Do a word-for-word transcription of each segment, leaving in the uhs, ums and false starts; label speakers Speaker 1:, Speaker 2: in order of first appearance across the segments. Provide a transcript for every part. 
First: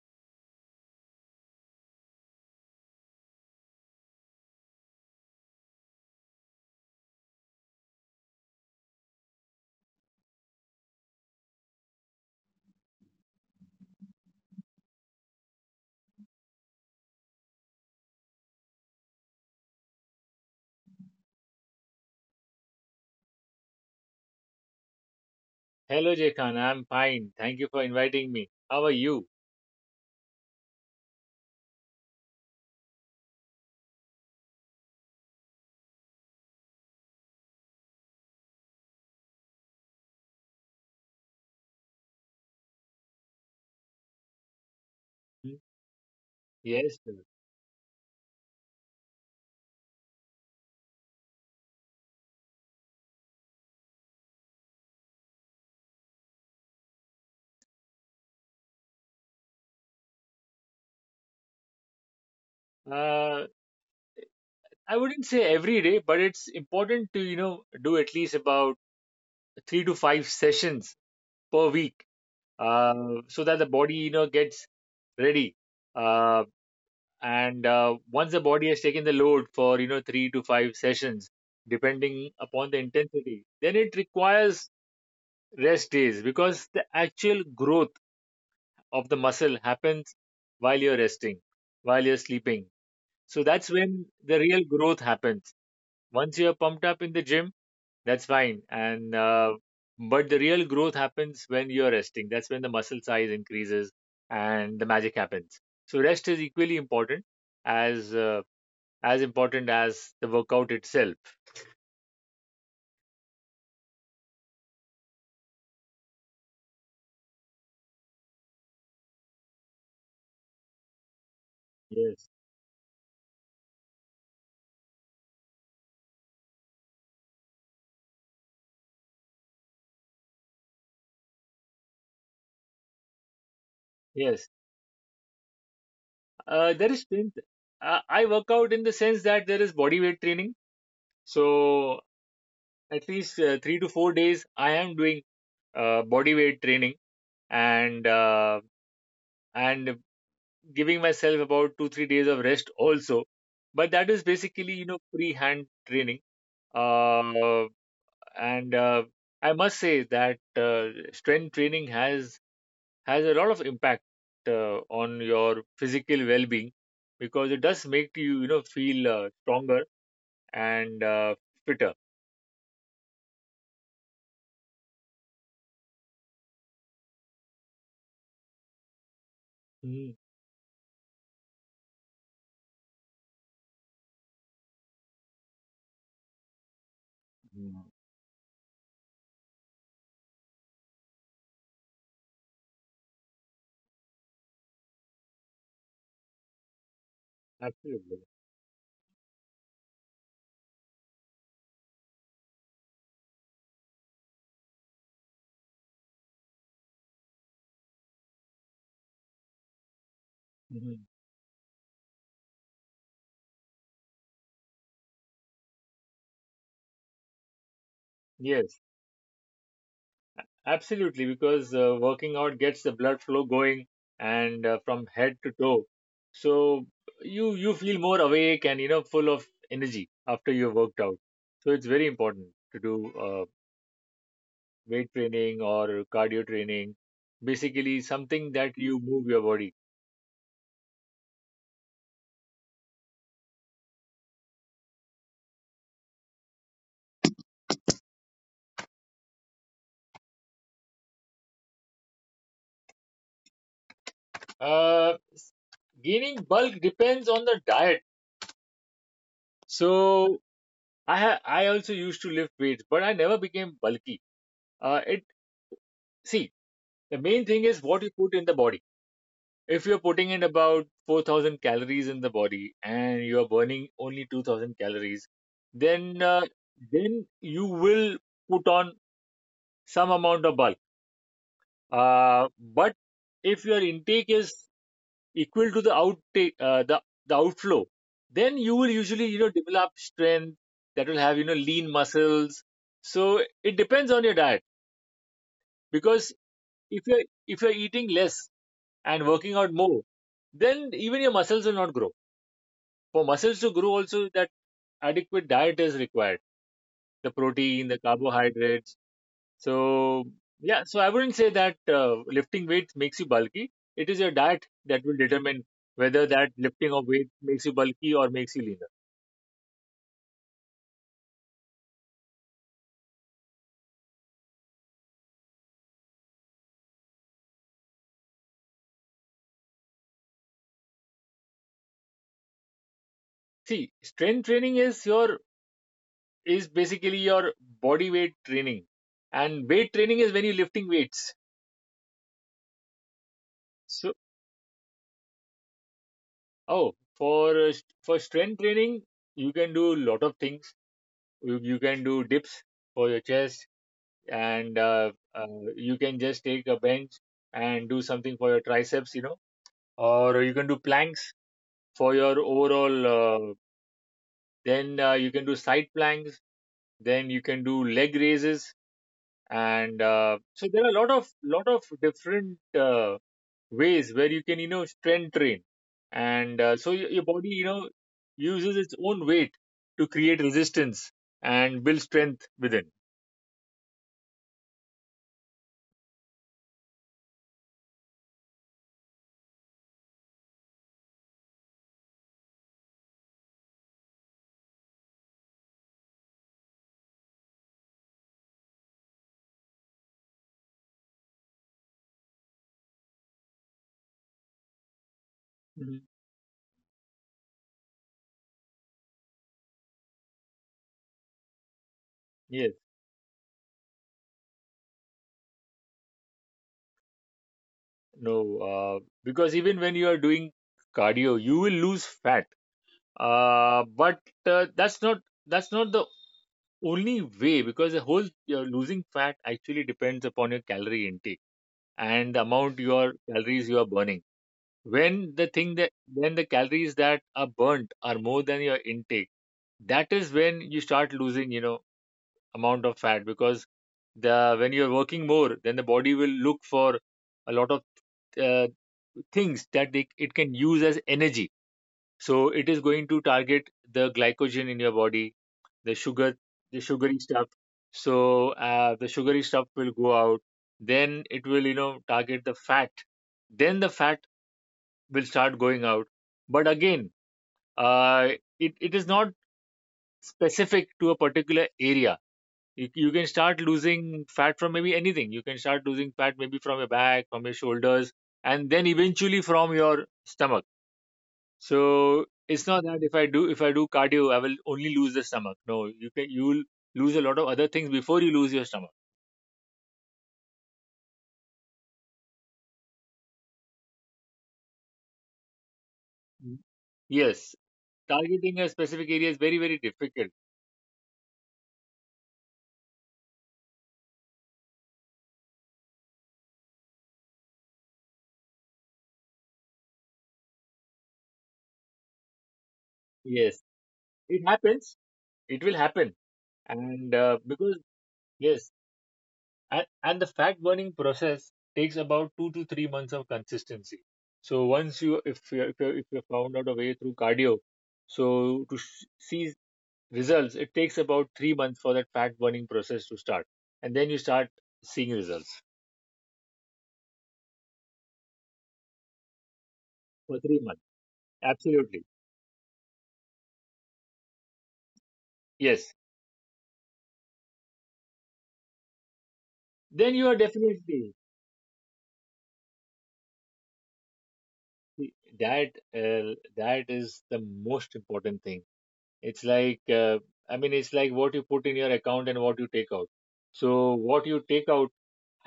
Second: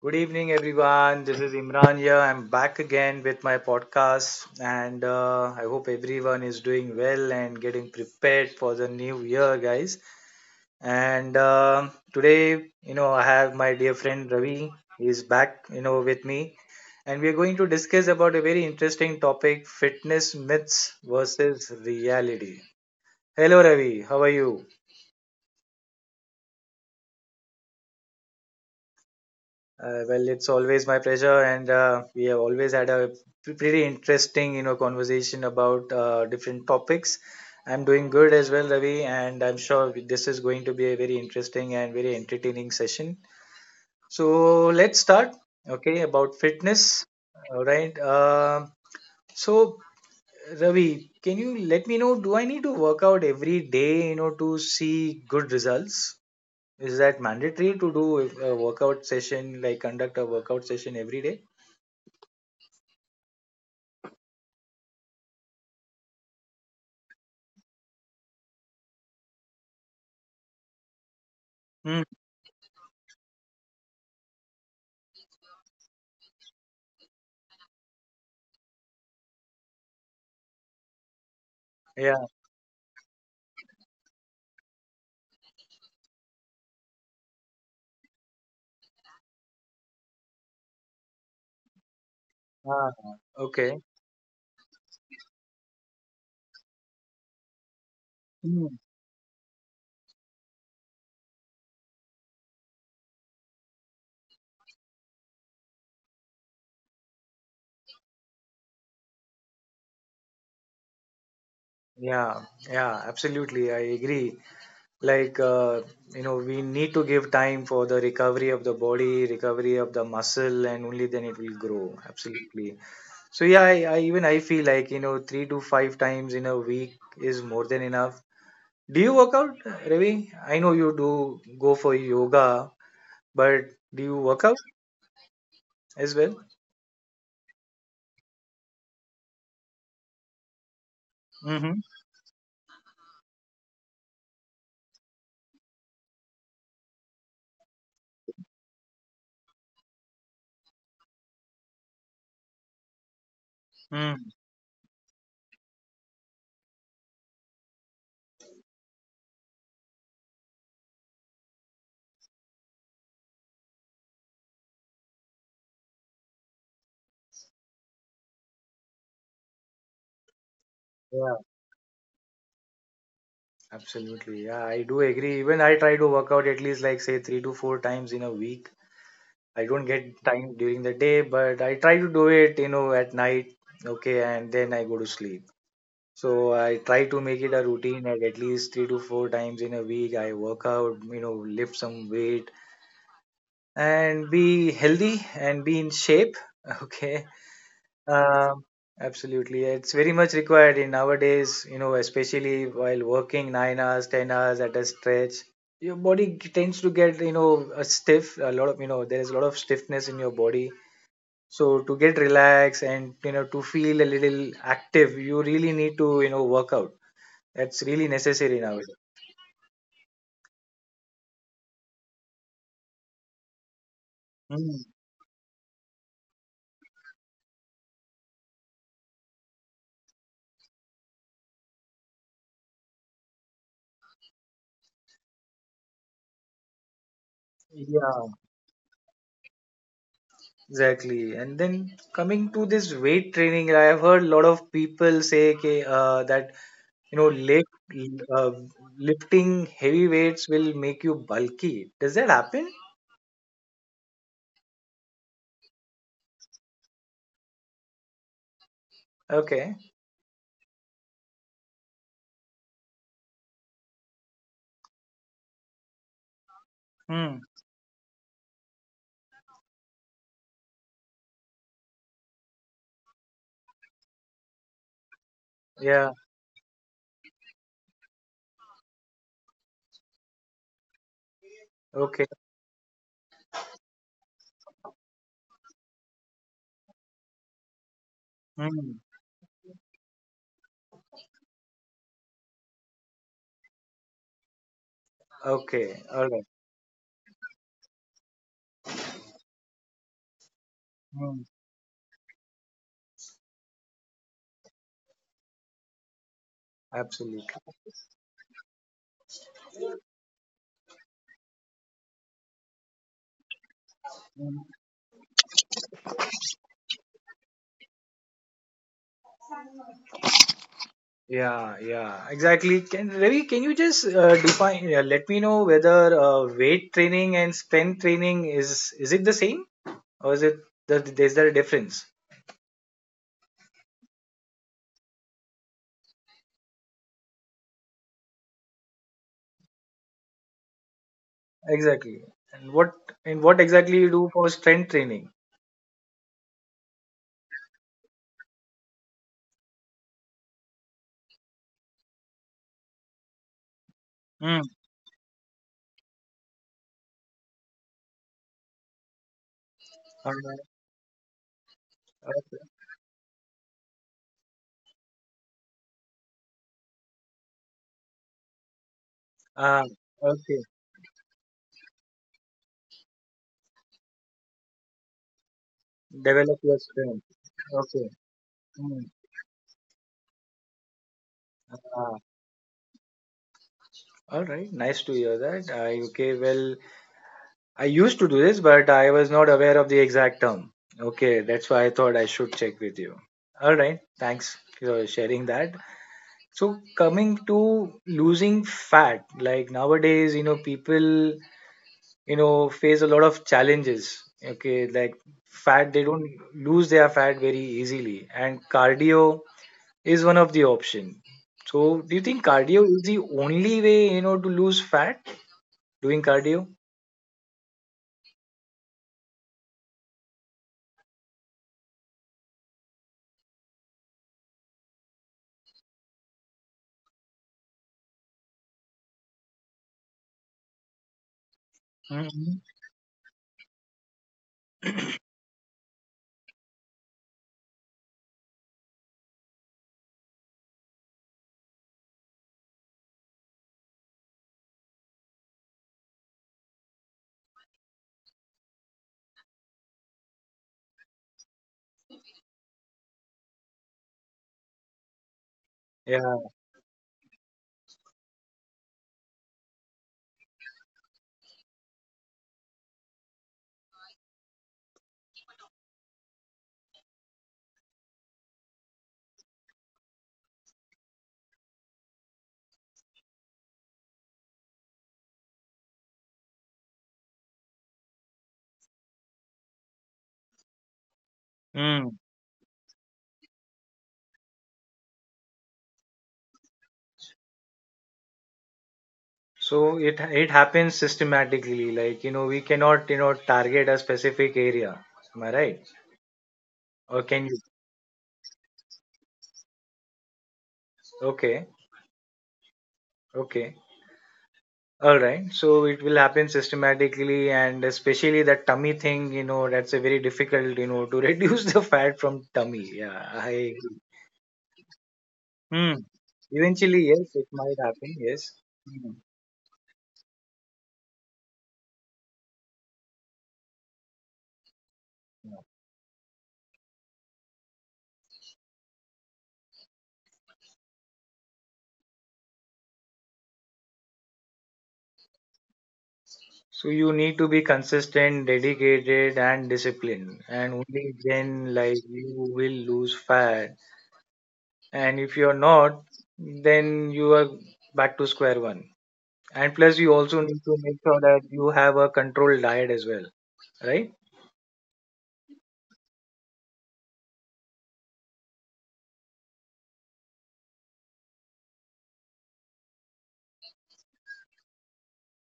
Speaker 1: Good evening, everyone. This is Imran here. I'm back again with my podcast, and uh, I hope everyone is doing well and getting prepared for the new year, guys. And uh, today, you know, I have my dear friend Ravi. He's back, you know, with me, and we are going to discuss about a very interesting topic: fitness myths versus reality. Hello, Ravi. How are you?
Speaker 2: Hello, Jekan. I'm fine. Thank you for inviting me. How are you?
Speaker 1: Uh, well, it's always my pleasure, and uh, we have always had a p- pretty interesting, you know, conversation about uh, different topics. I'm doing good as well, Ravi, and I'm sure this is going to be a very interesting and very entertaining session. So let's start.
Speaker 2: Hmm?
Speaker 1: Okay, about
Speaker 2: Yes,
Speaker 1: fitness.
Speaker 2: sir.
Speaker 1: All right. Um so Ravi, can you let me know? Do I need to work out every day, you know, to see good results? Is that mandatory to do a workout session, like conduct a workout session every day?
Speaker 2: Uh, I wouldn't say every day, but it's important to, you know, do at least about three to five sessions per
Speaker 1: Mm,
Speaker 2: week, uh, so that the body, you know, gets ready. Uh, and uh, Once the body has taken the load for, you know, three to five sessions,
Speaker 1: yeah,
Speaker 2: depending upon the intensity, then it requires rest days, because the actual growth of the muscle happens while you're resting, while you're sleeping.
Speaker 1: ah,
Speaker 2: So that's
Speaker 1: okay.
Speaker 2: when the real growth happens. Once you're pumped up in the gym, that's fine.
Speaker 1: Mm.
Speaker 2: And uh, But the real growth happens when you're resting. That's when the muscle size increases and the magic happens. So rest is equally important as uh, as important as the workout itself.
Speaker 1: Yeah, yeah, absolutely. I agree. Like, uh, you know, we need to give time for the recovery of the body, recovery of the muscle, and only then it will grow.
Speaker 2: Yes,
Speaker 1: Absolutely. So yeah, I, I even I feel like, you know, three to five times in a week is more than enough. Do you work out, Ravi? I know you do go for yoga, but do you work
Speaker 2: yes.
Speaker 1: out as well?
Speaker 2: Uh, there is strength. Uh, I work out in the sense that there is body weight training.
Speaker 1: Mm-hmm.
Speaker 2: So at least uh, three to four days I am doing uh, body weight training and uh, and giving myself about two three days of rest also, but that is basically, you know, free hand training. Uh, and uh, I must say that uh, strength training has has a lot of impact uh, on your physical well-being, because it does make you, you know, feel uh, stronger and uh,
Speaker 1: Mm.
Speaker 2: fitter.
Speaker 1: Absolutely. Yeah, I do agree. Even I try to work out at least like say three to four times in a week. I don't
Speaker 2: Mhm.
Speaker 1: get time during the day, but I try to do it, you know, at night. Okay, and then I go to sleep. So I try to make it a
Speaker 2: Mhm.
Speaker 1: routine at at least three to four times in a week. I work out, you know, lift some weight and be healthy and be in shape. Okay.
Speaker 2: Absolutely.
Speaker 1: Um, absolutely. It's very much required in nowadays, you know, especially while working nine hours, ten hours at a stretch. Your body g- tends to get, you know, a stiff, a lot of, you know, there is a lot of stiffness in your body.
Speaker 2: Mhm.
Speaker 1: So to get relaxed and, you know, to feel a little active, you really need to, you know, work out. That's really necessary
Speaker 2: Yes.
Speaker 1: nowadays.
Speaker 2: Absolutely, because uh, working out gets the blood flow going and uh,
Speaker 1: Mm,
Speaker 2: from head to toe. So you you feel more awake and, you know, full of energy after you've worked out. So it's very important to do uh, weight training or cardio training, basically
Speaker 1: yeah,
Speaker 2: something that you move your body.
Speaker 1: exactly. And then coming to this weight training, I have heard a lot of people say okay, uh, that you know lift uh, lifting heavy weights will make you bulky. Does that happen?
Speaker 2: Uh, s- Gaining bulk depends on the diet.
Speaker 1: Okay.
Speaker 2: So I ha I also used to lift weights, but I never became bulky. Uh, it see the
Speaker 1: Hmm.
Speaker 2: main thing is what you put in the body. If you're putting in about four thousand calories in the body and you're burning only two thousand calories, then
Speaker 1: Yeah.
Speaker 2: uh, then you will put on some amount of bulk,
Speaker 1: Okay.
Speaker 2: uh, but if your intake is equal to the outtake, uh, the, the outflow, then you will
Speaker 1: Hmm.
Speaker 2: usually, you know, develop strength that will have, you know, lean muscles. So it depends on your diet,
Speaker 1: Okay.
Speaker 2: because
Speaker 1: All right.
Speaker 2: if you're if you're eating less and working out more, then even your
Speaker 1: Hmm.
Speaker 2: muscles will not grow. For muscles to grow also, that adequate diet is required. The
Speaker 1: Absolutely.
Speaker 2: protein, the carbohydrates. So yeah, so I wouldn't say that uh, lifting weights makes you bulky. It is your diet that will determine whether that lifting of weight makes you bulky or makes you leaner.
Speaker 1: Yeah, yeah, exactly. Can ravi can you just uh, define, yeah, let me know whether uh, weight training and strength training is is it the same, or is it that there's there a difference?
Speaker 2: See, strength training is your is basically your body weight training. And weight training is when you're lifting weights.
Speaker 1: Exactly. And what, and what exactly you
Speaker 2: So
Speaker 1: do for strength training?
Speaker 2: oh, for uh, st- for strength training, you can do a lot of things. You, you can do dips for your chest,
Speaker 1: Hmm.
Speaker 2: and uh, uh, you can just take a bench and do something for your triceps, you know,
Speaker 1: All
Speaker 2: or you
Speaker 1: right.
Speaker 2: can do planks for your
Speaker 1: Okay.
Speaker 2: overall, uh, then uh, you can do side planks, then you can do leg raises,
Speaker 1: Ah,
Speaker 2: and uh,
Speaker 1: okay.
Speaker 2: so there are a lot of lot of different uh, ways where you can, you know, strength train.
Speaker 1: Develop
Speaker 2: And uh,
Speaker 1: your
Speaker 2: So your,
Speaker 1: strength.
Speaker 2: your body, you know,
Speaker 1: Okay.
Speaker 2: uses its
Speaker 1: Mm.
Speaker 2: own weight to create resistance and build
Speaker 1: Ah,
Speaker 2: strength within.
Speaker 1: all right. Nice to hear that. I, okay. Well, I used to do this, but I was not aware of the exact term. Okay. That's why I thought I should check with you. All right. Thanks for sharing that. So, coming to losing fat, like nowadays, you know, people, you know, face a lot of challenges. Okay. Like fat, they
Speaker 2: Mhm.
Speaker 1: don't lose their fat very easily. And cardio, is one of the option. So do you think cardio
Speaker 2: Yes.
Speaker 1: is the only way you know to lose fat? Doing cardio?
Speaker 2: No, uh, because even when you are doing cardio, you will lose fat. Uh, but uh, that's not That's not the only way, because the whole uh, losing fat actually depends upon your calorie intake and the
Speaker 1: Hmm.
Speaker 2: amount your calories you are burning. When the thing that when the calories that are burnt are more than your intake, that is when you start losing, you know, amount of fat, because the when you're working more, then the body will look for a lot of uh, things that it, it can use as energy. So it is going to target the glycogen in your body, the sugar,
Speaker 1: Yeah.
Speaker 2: the sugary stuff. So uh, the sugary stuff will go out, then it will, you know, target the fat, then the fat will start going out. But again, uh, it, it is not specific to a particular area. You, you can start losing fat from maybe anything. You can start losing fat maybe from your back, from your shoulders, and then eventually from your stomach.
Speaker 1: Mm.
Speaker 2: So it's not that if i do if i do cardio I will only lose the stomach. No, you can you'll lose a lot of other things before you lose your stomach.
Speaker 1: So it it happens systematically. Like you know we cannot you know target a specific area. Am I right?
Speaker 2: Mm.
Speaker 1: Or can
Speaker 2: Yes.
Speaker 1: you?
Speaker 2: Targeting a specific area is very very difficult.
Speaker 1: Okay. Okay. All right. So it will happen systematically, and especially that tummy thing. You know that's a very difficult you know to reduce the fat from tummy. Yeah. I.
Speaker 2: Yes,
Speaker 1: agree.
Speaker 2: it happens. It will
Speaker 1: Mm.
Speaker 2: happen.
Speaker 1: Eventually,
Speaker 2: and
Speaker 1: yes,
Speaker 2: uh,
Speaker 1: it
Speaker 2: because
Speaker 1: might happen. Yes.
Speaker 2: yes and, and the fat burning process takes about two to three months of consistency. So once you, if you if you if you found out a way through cardio, so to sh- see results, it takes about three months for that fat burning process to start, and then you start seeing results
Speaker 1: So you need to be consistent, dedicated, and
Speaker 2: for
Speaker 1: disciplined,
Speaker 2: three
Speaker 1: and
Speaker 2: months
Speaker 1: only then like
Speaker 2: Absolutely.
Speaker 1: you will lose fat. And if you're
Speaker 2: Yes,
Speaker 1: not, then you are back to square one. And plus, you
Speaker 2: then you are
Speaker 1: also need to make
Speaker 2: definitely
Speaker 1: sure that you have a controlled diet as well, right?
Speaker 2: that. Uh, that is the most important thing. It's like, uh, I mean, it's like what you put in your account and what you take out. So what you take out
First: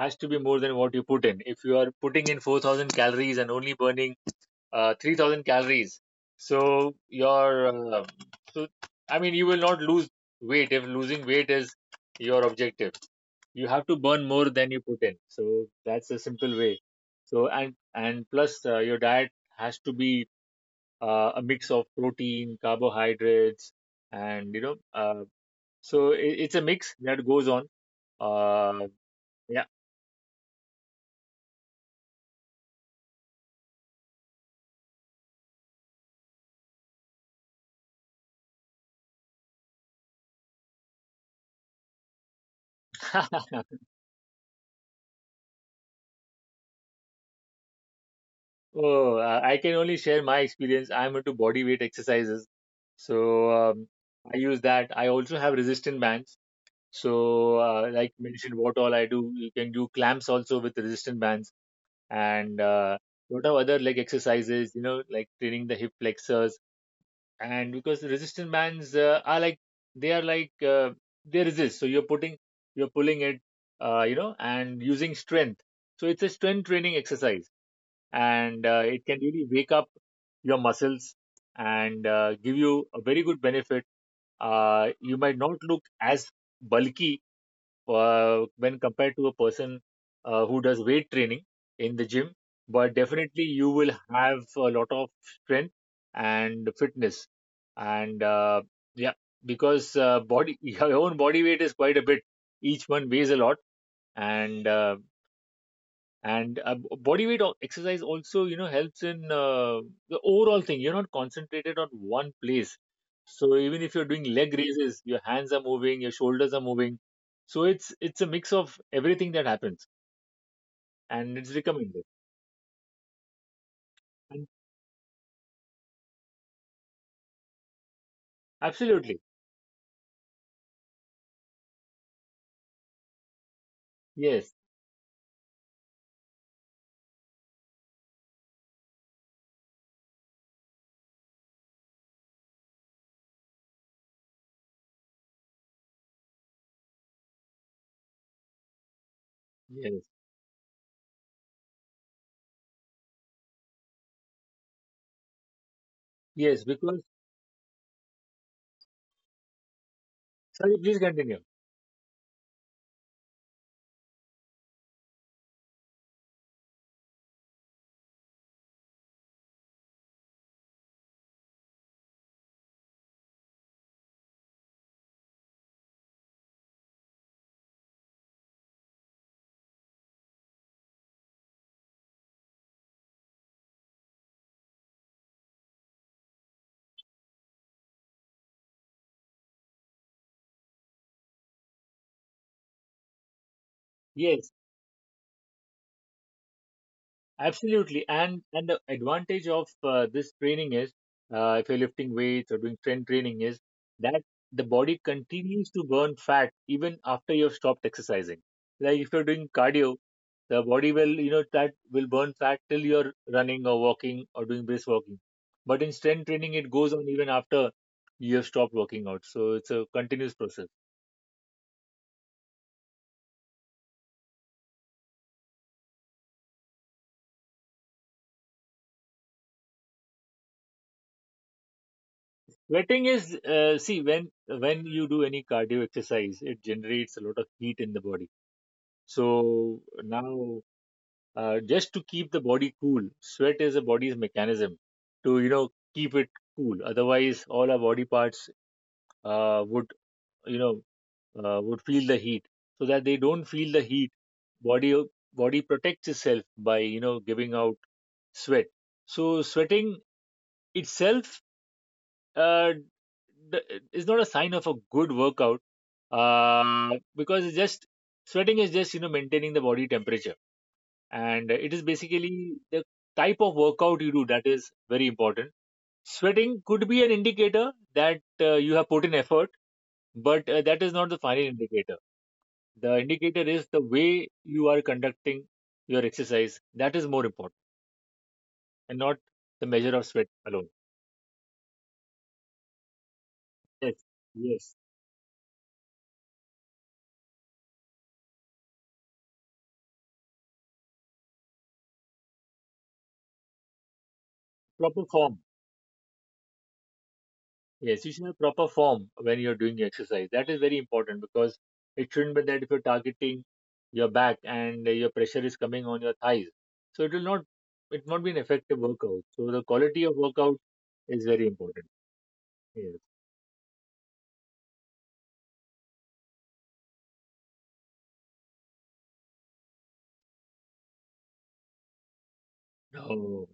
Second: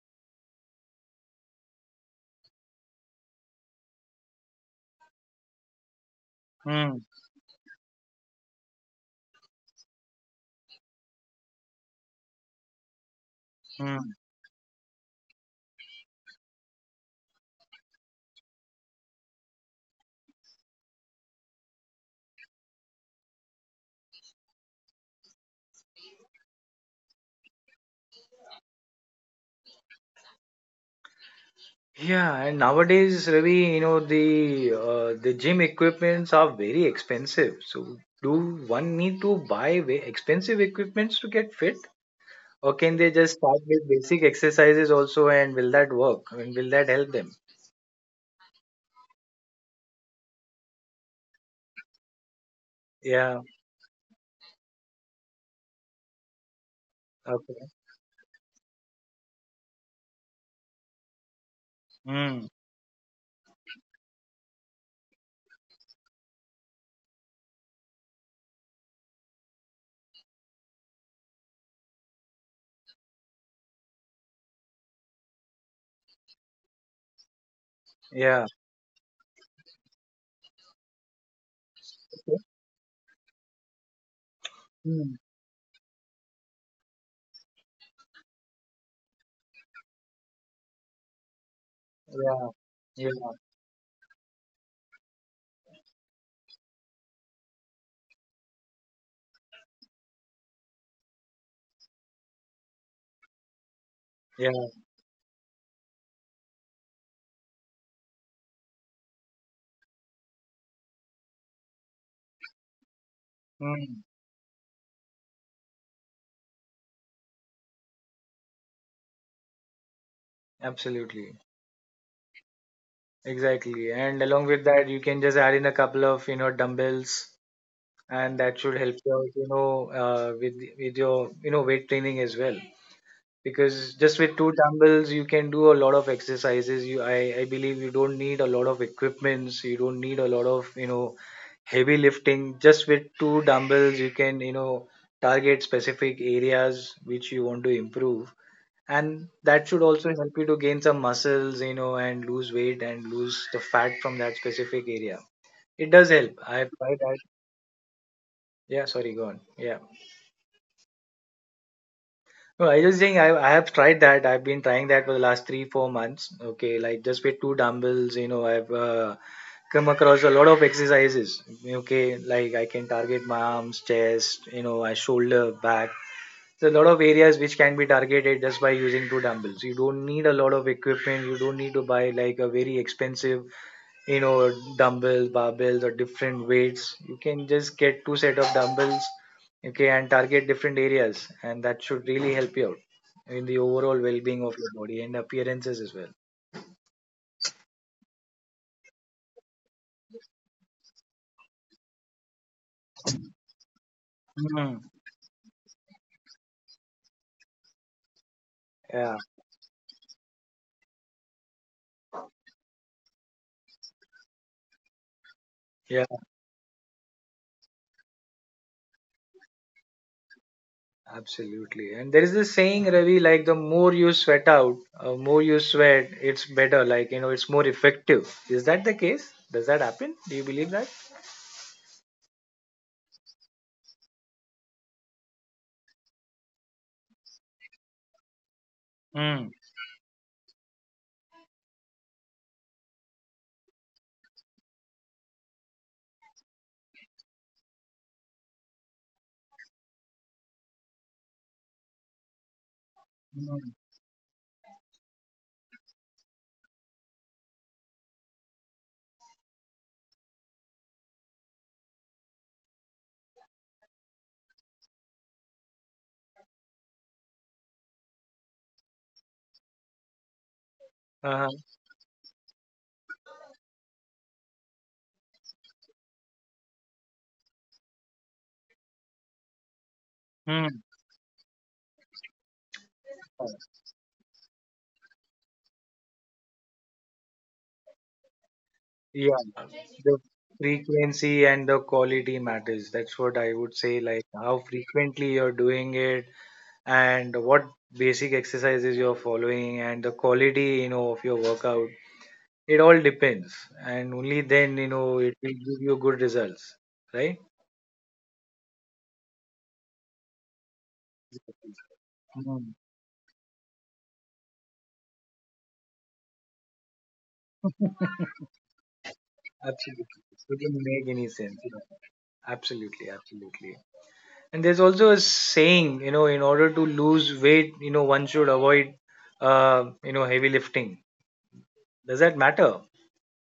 Speaker 2: has to be more than what you put in. If you are putting in four thousand calories and only burning uh, three thousand calories, so
Speaker 1: Hmm.
Speaker 2: your uh, so I mean you will not lose weight, if losing weight is your objective. You have to
Speaker 1: Hmm.
Speaker 2: burn more than you put in. So that's a simple way. So and and plus uh, your diet has to be uh, a mix of protein, carbohydrates, and, you know, uh, so it, it's a mix that goes on. Uh, yeah.
Speaker 1: Yeah, and nowadays, Ravi, you know the uh, the gym equipments are very expensive. So do one need to buy ve- expensive equipments to get fit? Or can they just start with basic exercises also and will that work? I mean, will that help them?
Speaker 2: Oh, uh, I can only share my experience. I'm into body weight exercises, so
Speaker 1: Yeah.
Speaker 2: um, I use that. I also have resistant bands.
Speaker 1: Okay.
Speaker 2: So, uh, like mentioned, what all I do, you can do clamps also with resistant bands,
Speaker 1: Mm.
Speaker 2: and uh, lot of other like exercises. You know, like training the hip flexors, and because the resistant bands uh, are like they are like uh, they resist, so you're putting, you're pulling it, uh, you know, and using strength. So it's a strength training exercise,
Speaker 1: Yeah.
Speaker 2: and uh, it can really wake up your muscles and uh, give you a very good benefit. Uh,
Speaker 1: Mm.
Speaker 2: you might not look as bulky uh, when compared to a person uh, who does weight training in the gym.
Speaker 1: Yeah.
Speaker 2: But
Speaker 1: Yeah.
Speaker 2: definitely, you will have a lot of strength and fitness. And uh, yeah, because uh, body your own body weight is quite a bit. Each one weighs a lot,
Speaker 1: Yeah.
Speaker 2: and uh, and uh, b- body weight al- exercise also, you know, helps in uh, the overall thing. You're not concentrated on one place, so even
Speaker 1: Mm.
Speaker 2: if you're doing leg raises, your hands are moving, your shoulders are moving. So it's it's a mix of everything that happens,
Speaker 1: Absolutely.
Speaker 2: and it's recommended
Speaker 1: Exactly. And along
Speaker 2: and
Speaker 1: with that, you can just add in a couple of, you know, dumbbells and that should help you
Speaker 2: absolutely.
Speaker 1: out, you know, uh, with, with your, you know, weight training as well. Because just with two
Speaker 2: Yes.
Speaker 1: dumbbells you can do a lot of exercises. You i, I believe you don't need a lot of equipments. You don't need a lot of, you know heavy lifting. Just with two dumbbells you can, you know target specific areas which you want to improve, and that should
Speaker 2: Yes.
Speaker 1: also help you to gain some muscles, you know and lose weight and lose the fat from that specific area. It does help. I've
Speaker 2: Yes,
Speaker 1: tried
Speaker 2: because
Speaker 1: that. Yeah, sorry, go on. Yeah.
Speaker 2: sorry please continue.
Speaker 1: No, I just saying I, I have tried that. I've been trying that for the last three, four months. Okay, like just with two dumbbells, you know, I've uh, come across a lot of exercises. Okay, like I can target my arms, chest, you know, my shoulder, back. There's a lot of areas which can be targeted just by using two dumbbells. You don't need a lot of equipment. You don't need to buy like a very expensive, you know dumbbells, barbells, or different weights. You can just get two set of dumbbells, okay, and target different areas, and that should really help you out in the overall well-being of
Speaker 2: Yes.
Speaker 1: your body and appearances as well.
Speaker 2: Absolutely, and and the advantage of uh, this training is, uh, if you're lifting weights or doing strength training, is that the
Speaker 1: Hmm.
Speaker 2: body continues to burn fat even after you've stopped exercising. Like if
Speaker 1: Yeah,
Speaker 2: you're doing cardio, the body will, you know, that will burn fat till you're running or walking or doing brisk walking. But in
Speaker 1: yeah,
Speaker 2: strength training, it goes on even after you have stopped working out. So it's a continuous process.
Speaker 1: absolutely. And there is this saying, Ravi, like the more you sweat out, uh, more you sweat it's better, like you know it's more effective. Is that the case? Does that happen? Do you believe that?
Speaker 2: Sweating is, uh, see, when when you do any cardio exercise, it generates a lot of heat in the body.
Speaker 1: Hmm.
Speaker 2: So now, uh, just to keep the body cool, sweat is the body's mechanism to, you know, keep it cool. Otherwise, all our body parts uh, would, you know, uh, would feel the heat. So that they don't
Speaker 1: Mm.
Speaker 2: feel the heat, body body protects itself by, you know, giving out sweat. So sweating itself, uh, d- is not a sign of a good workout, uh, because it's just, sweating is just, you know, maintaining the body temperature, and
Speaker 1: Uh-huh.
Speaker 2: it is basically the type of workout you do that is very important. Sweating could be an indicator that uh, you have put in effort, but uh,
Speaker 1: Hmm.
Speaker 2: that is not the final indicator. The indicator is the way you are conducting your exercise. That is more important, and not
Speaker 1: Yeah,
Speaker 2: the measure of
Speaker 1: the
Speaker 2: sweat alone.
Speaker 1: frequency and the quality matters. That's what I would say,
Speaker 2: Yes.
Speaker 1: like how
Speaker 2: Yes,
Speaker 1: frequently you're doing it and what basic exercises you're following and the quality, you know, of your workout. It all depends, and only then, you
Speaker 2: proper
Speaker 1: know, it
Speaker 2: form.
Speaker 1: will give you good results, right?
Speaker 2: Yes, you should have proper form when you're doing your exercise. That is very important, because it shouldn't be that
Speaker 1: Mm,
Speaker 2: if you're targeting your back and your pressure is coming on your thighs. So it will not, it will not be an effective workout. So the quality of
Speaker 1: absolutely. It
Speaker 2: workout
Speaker 1: doesn't make
Speaker 2: is
Speaker 1: any
Speaker 2: very
Speaker 1: sense.
Speaker 2: important.
Speaker 1: Yeah.
Speaker 2: Yes.
Speaker 1: Absolutely, absolutely. And there's also a saying, you know, in order to lose weight, you know, one should avoid, uh, you know, heavy lifting. Does that matter?
Speaker 2: No,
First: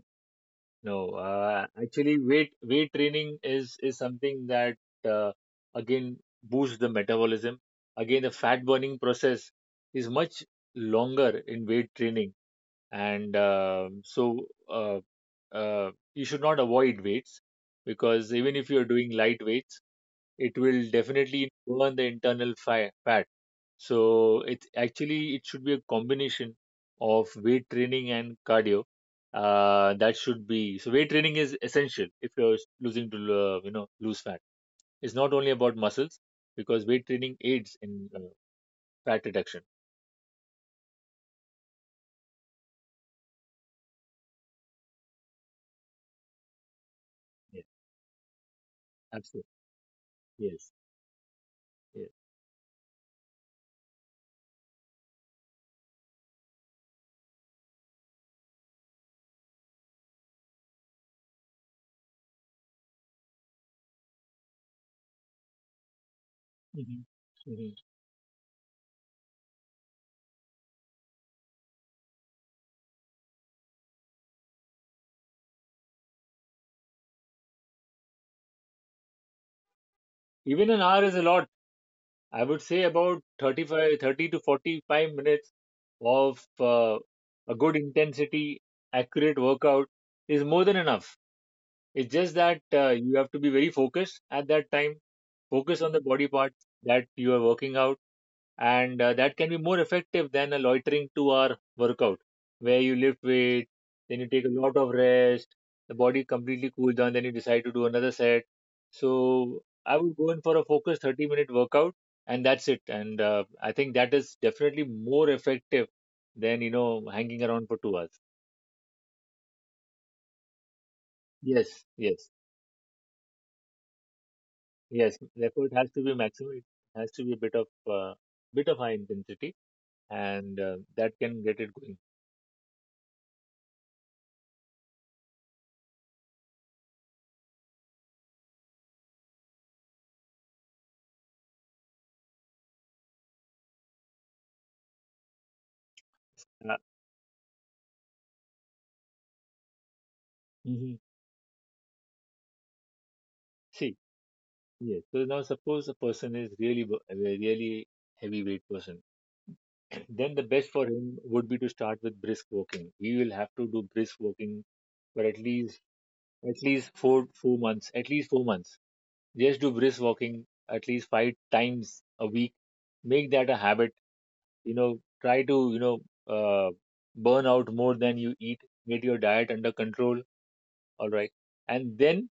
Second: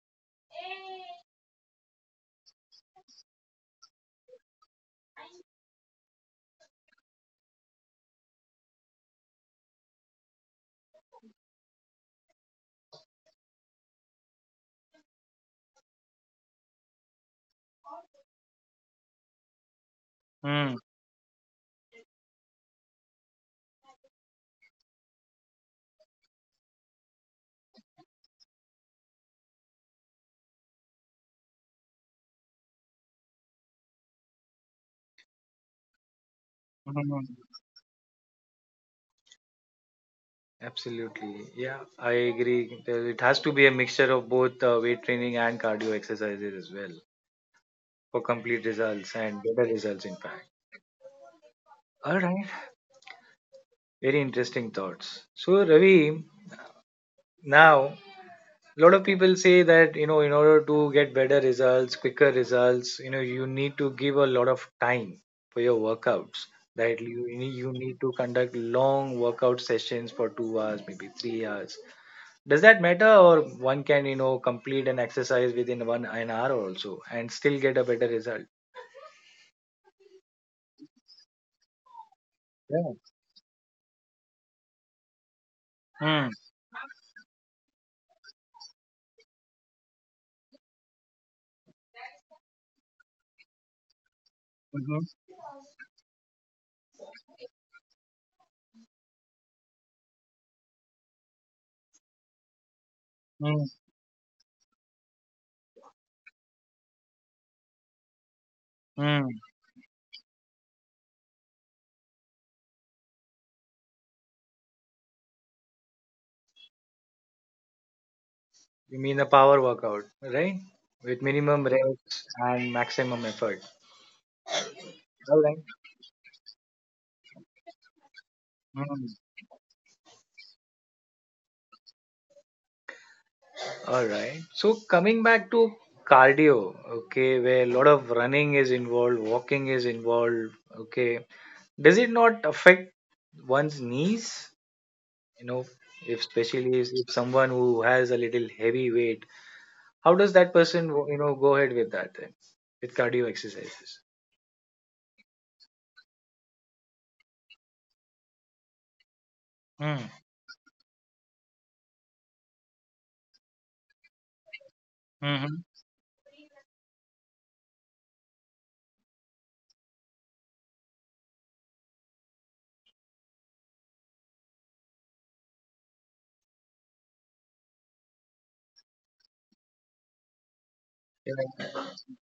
Speaker 2: no. Uh, actually, weight weight training is is something that uh, again boosts the metabolism. Again, the fat burning process is much longer in weight training, and um so uh, uh, you should not avoid weights, because even if you're doing light weights, it
Speaker 1: Mm,
Speaker 2: will definitely burn the internal fi- fat. So it's actually it should be a combination of weight training and cardio. Uh, that should be, so weight training is essential if you're losing to uh, you know lose fat. It's not only about muscles, because
Speaker 1: mm,
Speaker 2: weight training aids in uh, fat reduction.
Speaker 1: absolutely. Yeah, I agree. There- It has to be a mixture of both uh, weight training and cardio exercises as well
Speaker 2: Yes,
Speaker 1: for complete results and
Speaker 2: absolutely.
Speaker 1: better results, in fact.
Speaker 2: Yes. Yes.
Speaker 1: All right. Very interesting thoughts. So, Ravi, now a lot of people say that, you know, in order to get better results, quicker results, you know, you need to give a lot of time for your workouts. That
Speaker 2: Hmm.
Speaker 1: you, you need to conduct long workout sessions for two hours, maybe three hours. Does that matter, or one can you know complete an exercise within one an hour also and still get a better result?
Speaker 2: Even an hour is a lot. I would say
Speaker 1: Yeah.
Speaker 2: about thirty-five, thirty to forty-five minutes
Speaker 1: Mm.
Speaker 2: of uh, a good intensity, accurate workout is more than enough. It's just that uh, you have to be very focused at that time,
Speaker 1: Mm-hmm.
Speaker 2: focus on the body part that you are working out, and uh, that can be more effective than a loitering two hour workout where you lift
Speaker 1: Mm.
Speaker 2: weight, then you take a lot of rest, the body completely cools down, then you decide to do another set. So
Speaker 1: Mm.
Speaker 2: I would go in for a focused thirty minute workout, and that's it. And uh, I think that is definitely more effective than you know hanging around for two hours.
Speaker 1: You mean a power workout, right? With minimum
Speaker 2: Yes.
Speaker 1: reps
Speaker 2: Yes.
Speaker 1: and maximum effort.
Speaker 2: Yes,
Speaker 1: All right.
Speaker 2: therefore it has to be maximum. It has to be a bit of uh, bit of
Speaker 1: Mm.
Speaker 2: high intensity, and uh, that can get it going.
Speaker 1: All right. So coming back to cardio, okay, where a lot of running is involved, walking is involved, okay. Does it not affect one's knees? you know if especially
Speaker 2: uh,
Speaker 1: is if someone who has a little heavy weight, how does that person,
Speaker 2: mhm.
Speaker 1: you know go ahead with that then with cardio exercises?
Speaker 2: See. Yes. So now, suppose a person is really wo- a really heavyweight person.
Speaker 1: Mm,
Speaker 2: Then the best for him would be to start with brisk walking. He will have to do brisk walking for at
Speaker 1: mm-hmm,
Speaker 2: least at least four four months. At least four months. Just do brisk walking at least five times a week. Make that a habit. You know, try to you know uh, burn out more than you eat. Get your diet under control. All right,
Speaker 1: yeah,
Speaker 2: and then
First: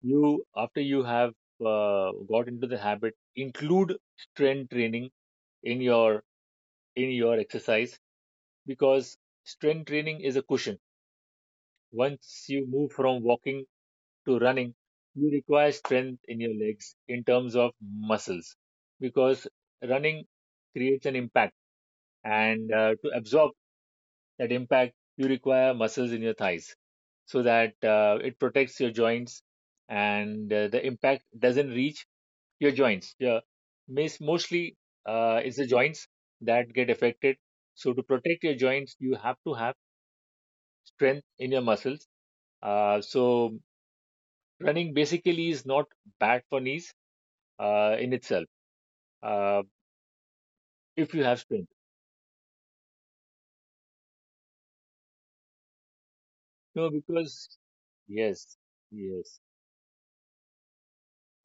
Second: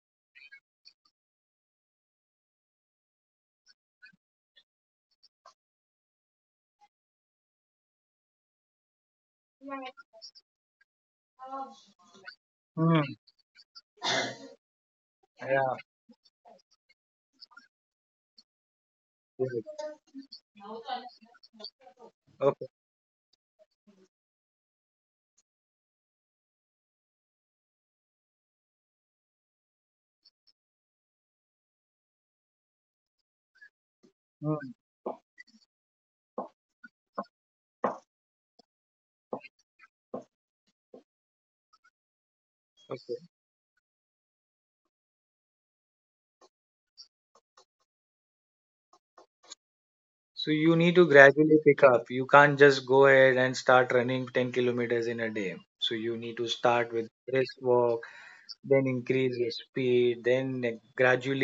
Speaker 2: you after you have uh, got into the habit, include strength training in your in your exercise, because strength training is a cushion. Once you move
Speaker 1: mm,
Speaker 2: from walking to running, you require
Speaker 1: yeah,
Speaker 2: strength in your legs in terms of muscles, because
Speaker 1: right.
Speaker 2: running creates an impact,
Speaker 1: Okay.
Speaker 2: and uh, to absorb that impact you require muscles in your thighs, so that uh, it protects your joints and uh, the impact doesn't reach your joints. Yeah. Mis- Mostly
Speaker 1: Mm.
Speaker 2: uh, it's the joints that get affected. So to protect your joints, you have to have strength in your muscles. Uh,
Speaker 1: Okay.
Speaker 2: so running basically is not bad for knees uh, in itself, uh,
Speaker 1: So you need to
Speaker 2: if you have
Speaker 1: gradually
Speaker 2: strength.
Speaker 1: pick up. You can't just go ahead and start running ten kilometers in a day. So you need to
Speaker 2: No,
Speaker 1: start with brisk
Speaker 2: because
Speaker 1: walk,
Speaker 2: yes,
Speaker 1: then increase
Speaker 2: yes,
Speaker 1: your speed, then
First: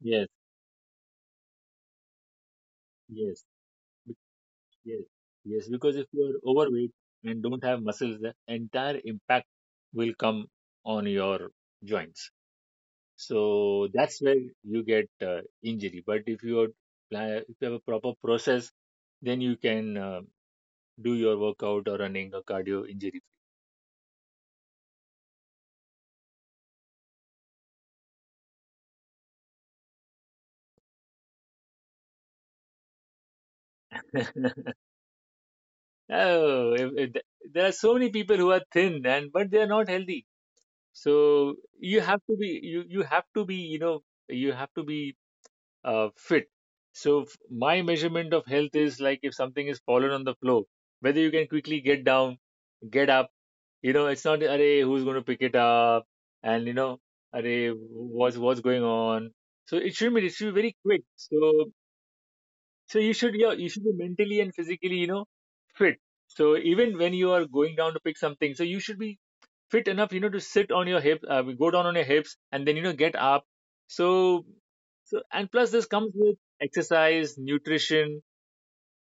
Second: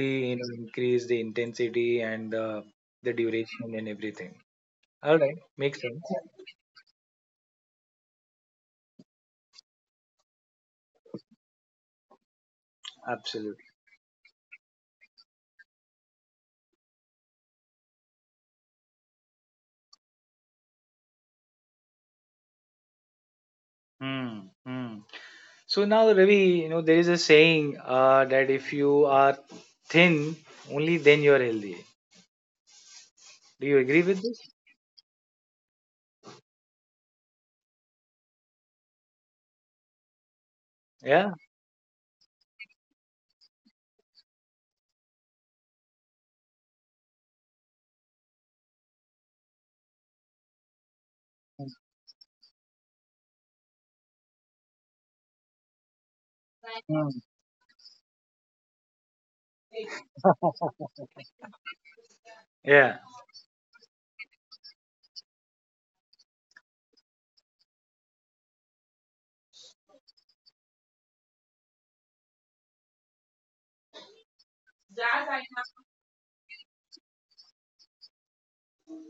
Speaker 2: yes,
Speaker 1: you know increase the intensity and the, the
Speaker 2: yes,
Speaker 1: duration and
Speaker 2: bec-
Speaker 1: everything.
Speaker 2: yes,
Speaker 1: All right,
Speaker 2: yes.
Speaker 1: makes
Speaker 2: Because if
Speaker 1: sense.
Speaker 2: you are overweight and don't have muscles, the entire impact will come on your joints. So
Speaker 1: Absolutely.
Speaker 2: that's where you get uh, injury. But if you are plan- if you have a proper process, then you can uh, do your workout or running or cardio injury.
Speaker 1: Hmm. Hmm. So now, Ravi, you know, there is a saying uh, that if you are thin, only then you are healthy. Do you agree with
Speaker 2: Free.
Speaker 1: this?
Speaker 2: Oh, if, if, th- there are so many people who are thin and but they are not healthy.
Speaker 1: Yeah.
Speaker 2: So you have to be you you have to be you know you have to be uh, fit. So f- my measurement of health is like, if something is fallen on the floor, whether you can quickly get down, get up. You know, it's not array who's going to pick it up, and you know,
Speaker 1: Hmm.
Speaker 2: array what's what's going on. So it should be it should be very quick. So so
Speaker 1: Yeah.
Speaker 2: you should, yeah, you should be mentally and physically, you know, fit. So even when you are going down to pick something, so you should be fit enough, you know, to sit on your hip, uh, go down on your hips and then, you know, get up. So so and plus this comes with exercise, nutrition,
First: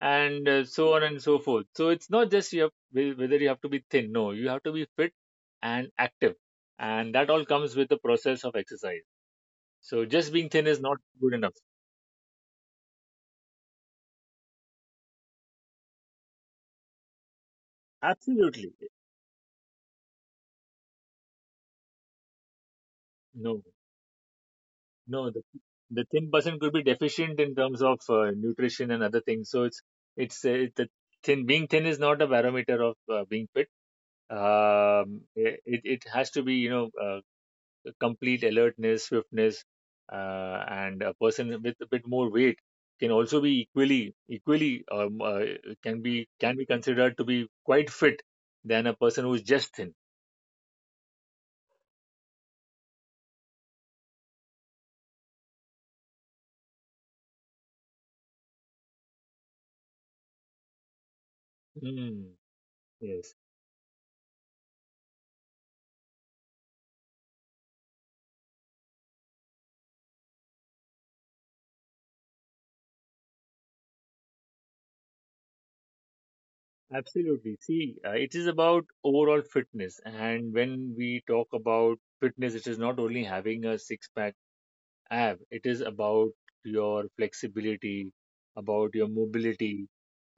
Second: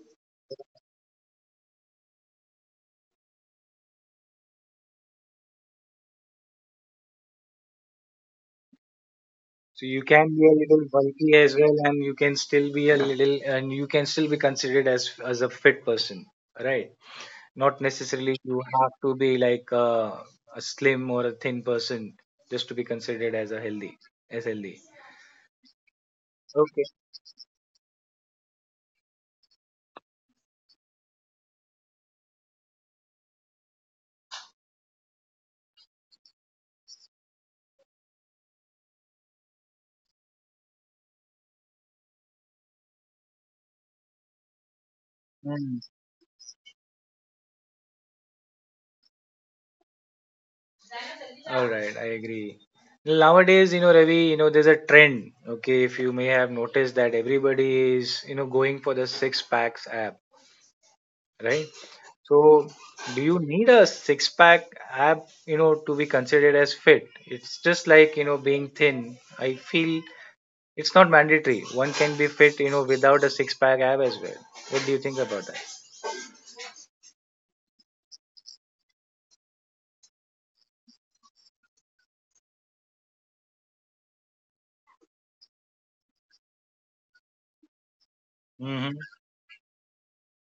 Speaker 2: and uh, so on and so forth. So it's not just you have whe- whether you have to be thin, no, you have to be fit and active, and that all comes with the process of exercise.
Speaker 1: So you
Speaker 2: So
Speaker 1: can
Speaker 2: just
Speaker 1: be
Speaker 2: being
Speaker 1: a
Speaker 2: thin is
Speaker 1: little
Speaker 2: not
Speaker 1: bulky
Speaker 2: good
Speaker 1: as
Speaker 2: enough.
Speaker 1: well, and you can still be a little, and you can still be considered as as a fit person, right? Not necessarily you
Speaker 2: Absolutely.
Speaker 1: have to be like uh, a slim or a thin person just to be considered as a
Speaker 2: No.
Speaker 1: healthy, as healthy.
Speaker 2: No, the the thin person could be
Speaker 1: Okay.
Speaker 2: deficient in terms of uh, nutrition and other things. So it's it's uh, the thin being thin is not a barometer of uh, being fit. Um, i- it it has to be, you know, uh, complete alertness, swiftness, uh, and a person with a bit more weight can also be equally equally um, uh, can be can be considered to be quite fit than a person who's just thin.
Speaker 1: All right, I agree. Nowadays, you know, Ravi, you know, there's a trend. Okay, if you may have noticed that everybody is, you know, going for the six packs app, right?
Speaker 2: Mm,
Speaker 1: So, do you
Speaker 2: yes.
Speaker 1: need a six pack app, you know, to be considered as fit? It's just like, you know, being thin. I feel it's not mandatory. One can be fit, you know, without a six pack app as well. What do you think about that?
Speaker 2: Absolutely. See, uh, it is about overall fitness. And when we talk about fitness, it is not only having a six pack ab, it is about your flexibility,
Speaker 1: Mm-hmm.
Speaker 2: about your mobility,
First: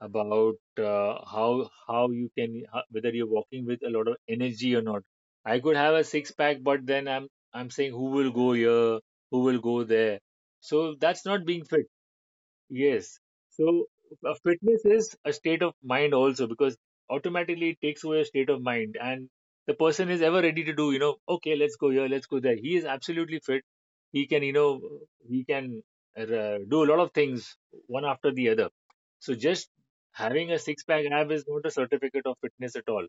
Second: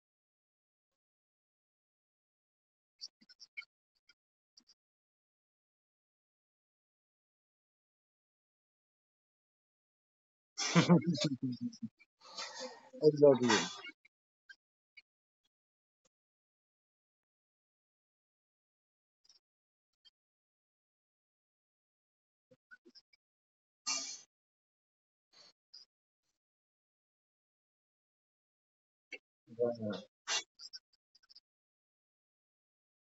Speaker 2: about uh, how how you can ho- whether you're walking with a lot of energy or not. I could have a six pack, but then I'm I'm saying, who will go here, who will go there. So that's not being fit. Yes.
Speaker 1: Exactly.
Speaker 2: So uh, fitness is a state of mind also, because automatically it takes away a state of mind, and the person is ever ready to do, you know, okay, let's go here, let's go there. He is absolutely fit. He can, you know, he can uh, do a lot of things one after the other. So just
Speaker 1: Yeah.
Speaker 2: having a six pack ab is not a certificate of fitness at all.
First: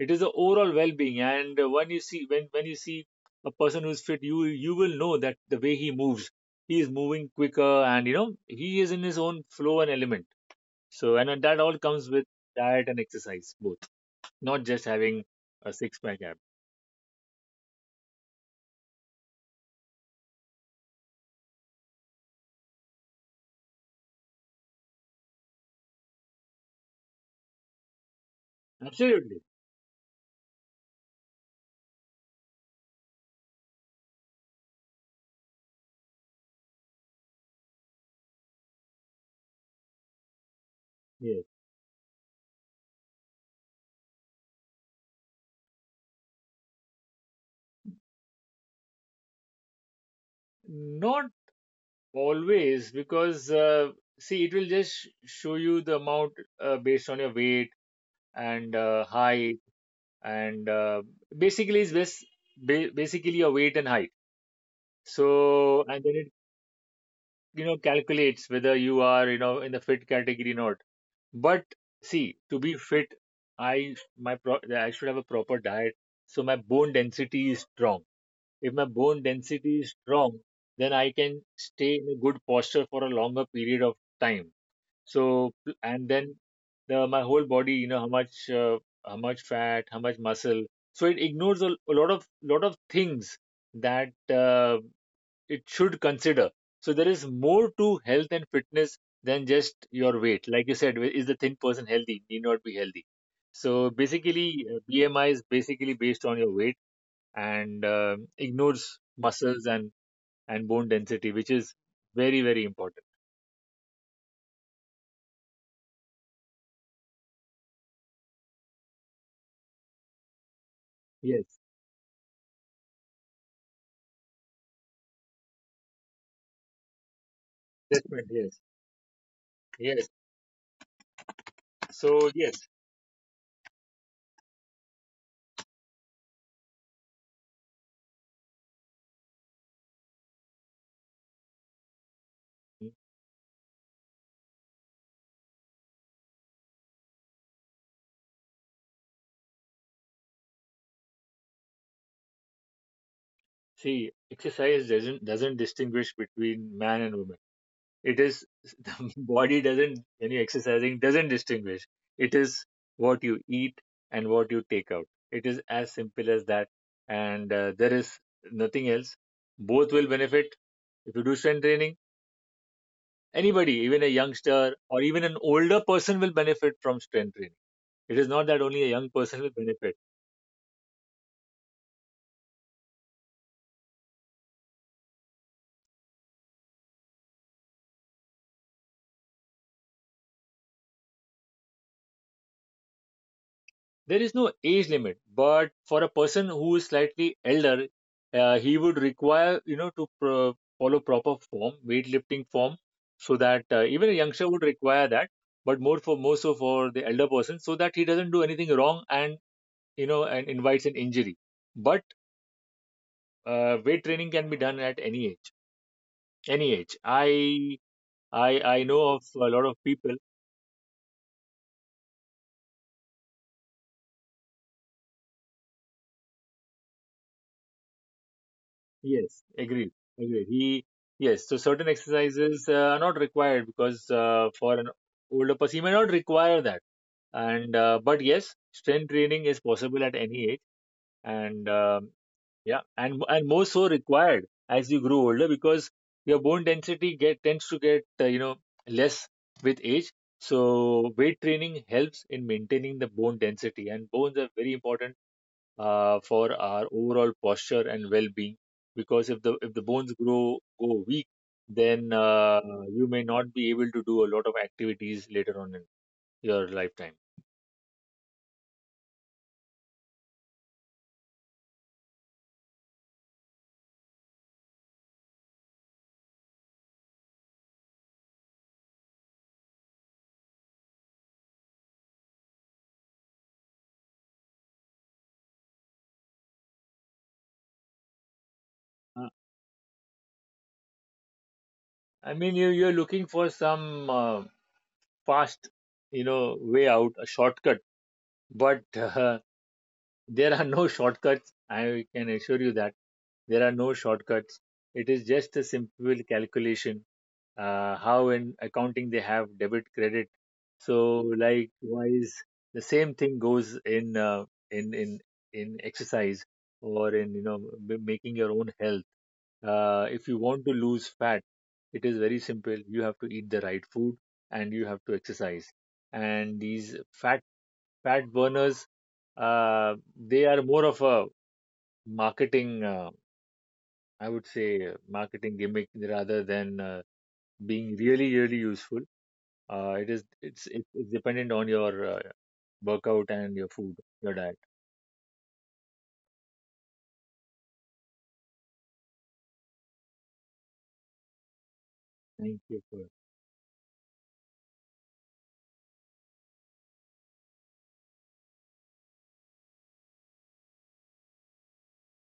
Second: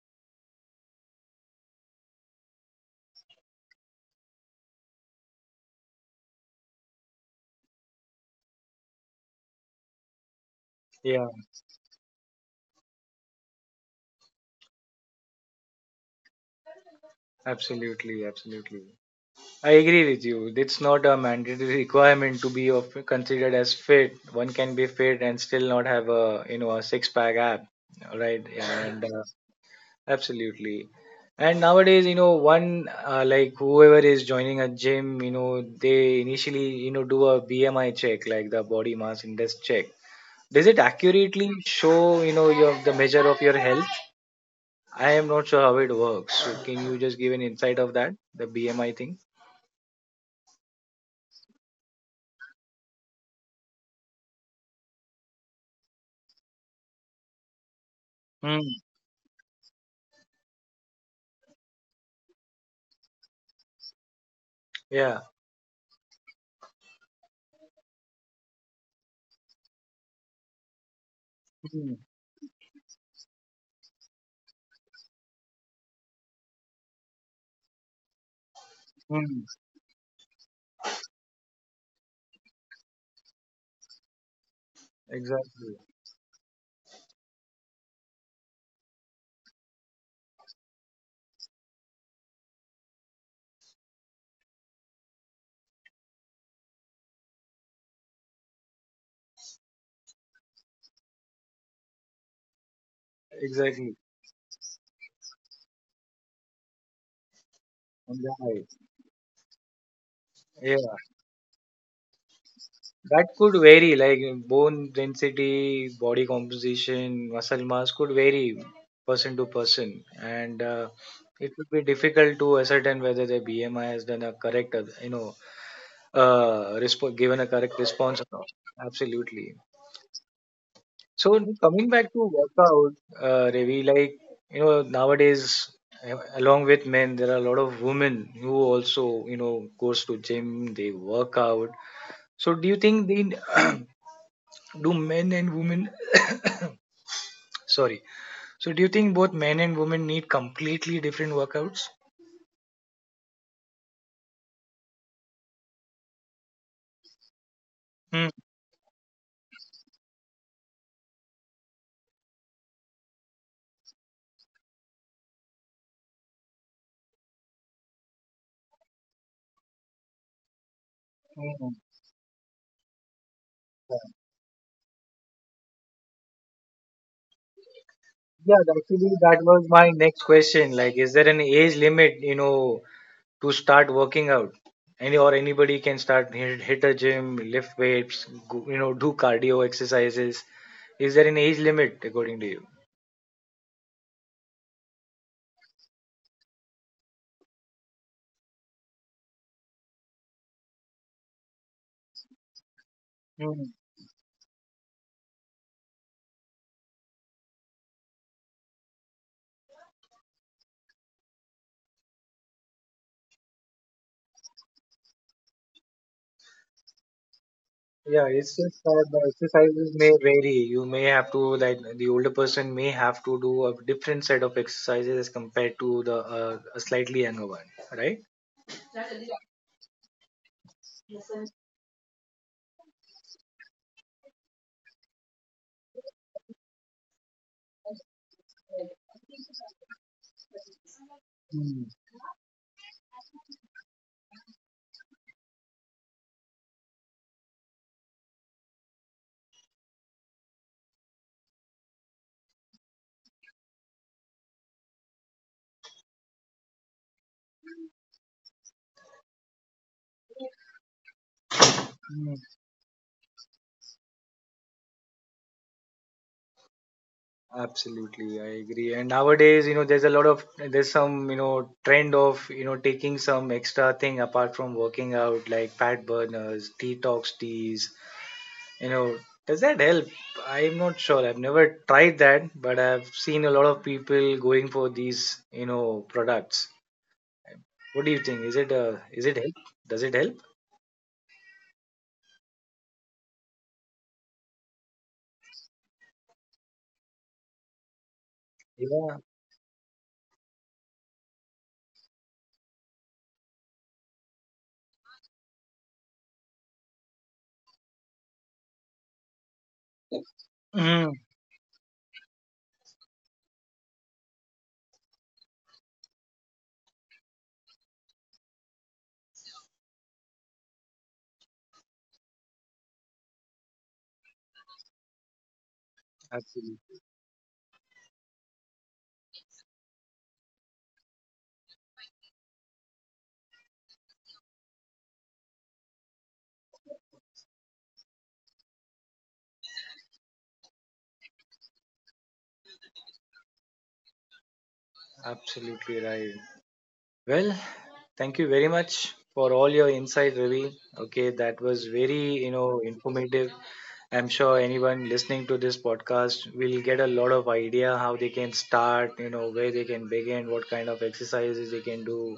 Speaker 2: It is the overall well-being. And uh, when you see, when, when you see a person who's fit, you, you will know that the way he moves, he is moving quicker, and you know he is in his own flow and element. So
Speaker 1: Yeah,
Speaker 2: and that all comes with diet and exercise both, not just having a six pack abs.
Speaker 1: absolutely, absolutely. I agree with you. It's not a mandatory requirement to be of, considered as fit. One can be fit and still not have a you know a six pack ab, right? And uh,
Speaker 2: Absolutely.
Speaker 1: absolutely. And nowadays, you know, one uh, like whoever is joining a gym, you know, they initially you know do a B M I check, like the body mass index check. Does it
Speaker 2: Yes.
Speaker 1: accurately show you know your the measure of your health? I am not sure how it works. So can you just give an insight of that, the B M I thing?
Speaker 2: Not always, because uh, see, it will just sh- show you the amount uh, based on your weight and
Speaker 1: Hmm.
Speaker 2: uh, height, and uh, basically it's bas ba- basically your weight and height.
Speaker 1: Yeah.
Speaker 2: So, and then it, you know, calculates whether you are, you know, in the fit category or not. But see, to be fit, I my pro, I should have a proper diet, so my bone density is strong. If my bone
Speaker 1: Mm,
Speaker 2: density is strong, then I can stay in a good posture for a longer period of time. So,
Speaker 1: exactly,
Speaker 2: and then the my whole body, you know, how much uh, how much fat, how much muscle. So it ignores a, a lot of lot of things that uh, it should consider. So there is more to health and fitness than just your weight. Like you said, is the thin person healthy? Need not be healthy. So
Speaker 1: exactly.
Speaker 2: basically, uh, B M I is basically based on your weight, and
Speaker 1: And
Speaker 2: um
Speaker 1: Right.
Speaker 2: ignores muscles and and
Speaker 1: Yeah,
Speaker 2: bone density, which is very very important.
Speaker 1: that could vary, like bone density, body composition, muscle mass could vary person to person, and uh, it
Speaker 2: Yes,
Speaker 1: would be difficult to ascertain whether the B M I has done a correct, uh, you know, uh, resp- given a correct response or
Speaker 2: definitely.
Speaker 1: not.
Speaker 2: Yes.
Speaker 1: Absolutely.
Speaker 2: Yes.
Speaker 1: So coming back to
Speaker 2: So yes,
Speaker 1: workout, uh, Ravi, like you know nowadays, uh, along with men, there are a lot of women who also you know goes to gym, they work out. So do you think they do men and women? Sorry. So do you think both men and women need completely different workouts?
Speaker 2: see, exercise doesn't doesn't distinguish between man and woman. It
Speaker 1: Hmm.
Speaker 2: is, body doesn't, when you're exercising, doesn't distinguish. It is what you eat and what you take out. It is as simple as that. And uh, there is nothing else. Both will benefit if you do strength
Speaker 1: Hmm.
Speaker 2: training. Anybody, even a youngster or even an older person, will benefit from strength training. It is not
Speaker 1: Yeah,
Speaker 2: that only a young
Speaker 1: actually, that
Speaker 2: person will
Speaker 1: was my
Speaker 2: benefit.
Speaker 1: next question. Like, is there an age limit? You know, to start working out, any or anybody can start hit, hit a gym, lift weights, go, you know do cardio exercises? Is there an age limit according to you?
Speaker 2: There is no age limit, but for a person who is slightly elder, uh, he would require, you know, to pro- follow proper form, weightlifting form, so that
Speaker 1: Mm.
Speaker 2: uh, even a youngster would require that, but more for more so for the elder person, so that he doesn't do anything wrong and, you know, and invites an injury. But uh, weight training can be done at any age. Any age. I
Speaker 1: Yeah, it's
Speaker 2: I
Speaker 1: just
Speaker 2: I know
Speaker 1: that the
Speaker 2: of a lot of
Speaker 1: exercises may
Speaker 2: people.
Speaker 1: vary. You may have to, like, the older person may have to do a different set of exercises as compared to the uh, a slightly younger one, right?
Speaker 2: Yes, agreed. Agreed. He,
Speaker 1: Mm,
Speaker 2: yes, so certain exercises uh, are not required, because uh, for an older person, he may not require that. And uh, but yes, strength training is possible at any age, and
Speaker 1: mm.
Speaker 2: um, yeah, and and more so required as you grow older, because your bone density get tends to get uh, you know less with age. So weight training helps in maintaining the bone density, and bones are very important uh, for our overall posture and well-being, because if the if the bones grow go weak, then uh, you may not be able to do a lot of activities later on in your lifetime.
Speaker 1: Absolutely, I agree. And nowadays, you know, there's a lot of there's some you know trend of you know taking some extra thing apart from working out, like fat burners, detox teas. You know, does that help? I'm not sure. I've never tried that, but I've seen a lot of people going for these you know products. What do you think? Is it uh, is
Speaker 2: Uh,
Speaker 1: it help? Does it help?
Speaker 2: i mean you you're looking for some uh, fast, you know, way out, a shortcut, but
Speaker 1: Yeah.
Speaker 2: uh, there are no shortcuts. I can assure you that there are no shortcuts. It is just a simple calculation. Uh, how in accounting they have debit, credit, so
Speaker 1: Mhm.
Speaker 2: likewise, the same thing goes in uh, in in in exercise or in, you know, b- making your own health. Uh, if you want to lose fat, it is very simple. You have to eat the right food and you have to exercise. And these
Speaker 1: Absolutely,
Speaker 2: fat fat burners, uh, they are more of a marketing, uh, I would say uh, marketing gimmick, rather than uh, being really really useful. Uh, it is it's it's it's dependent on your uh, workout and your food, your diet.
Speaker 1: absolutely right. Well, thank you very much for all your insight, Ravi. Okay, that was very, you
Speaker 2: Thank
Speaker 1: know,
Speaker 2: you for
Speaker 1: informative. I'm sure anyone listening to this podcast will get a lot of idea how they can start, you know, where they can begin, what kind of exercises they can do,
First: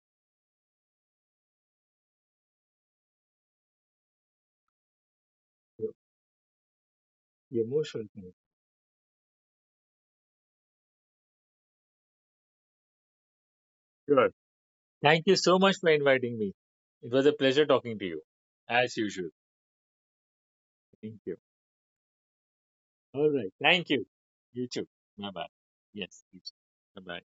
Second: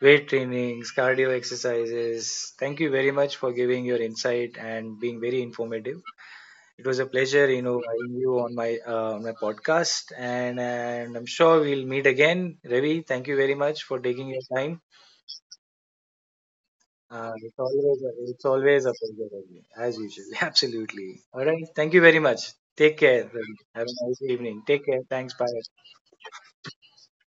Speaker 1: weight trainings, cardio exercises. Thank you very much for giving your insight and being very
Speaker 2: your,
Speaker 1: informative. It was a pleasure, you
Speaker 2: your
Speaker 1: know,
Speaker 2: emotional
Speaker 1: having
Speaker 2: thing.
Speaker 1: you on my uh, on my podcast, and, and I'm sure we'll meet again, Ravi. Thank you very much for taking
Speaker 2: Sure.
Speaker 1: your time.
Speaker 2: Thank you so much for inviting me. It was
Speaker 1: Uh,
Speaker 2: a
Speaker 1: it's
Speaker 2: pleasure talking
Speaker 1: always
Speaker 2: to
Speaker 1: a,
Speaker 2: you,
Speaker 1: it's always a
Speaker 2: as
Speaker 1: pleasure,
Speaker 2: usual.
Speaker 1: Ravi, as usual.
Speaker 2: Thank
Speaker 1: Absolutely.
Speaker 2: you.
Speaker 1: All right. Thank you very much. Take care.
Speaker 2: All right.
Speaker 1: Ravi. Have
Speaker 2: Thank you.
Speaker 1: a nice evening.
Speaker 2: You
Speaker 1: Take
Speaker 2: too.
Speaker 1: care.
Speaker 2: Bye
Speaker 1: Thanks. Bye.
Speaker 2: bye. Yes. Bye bye.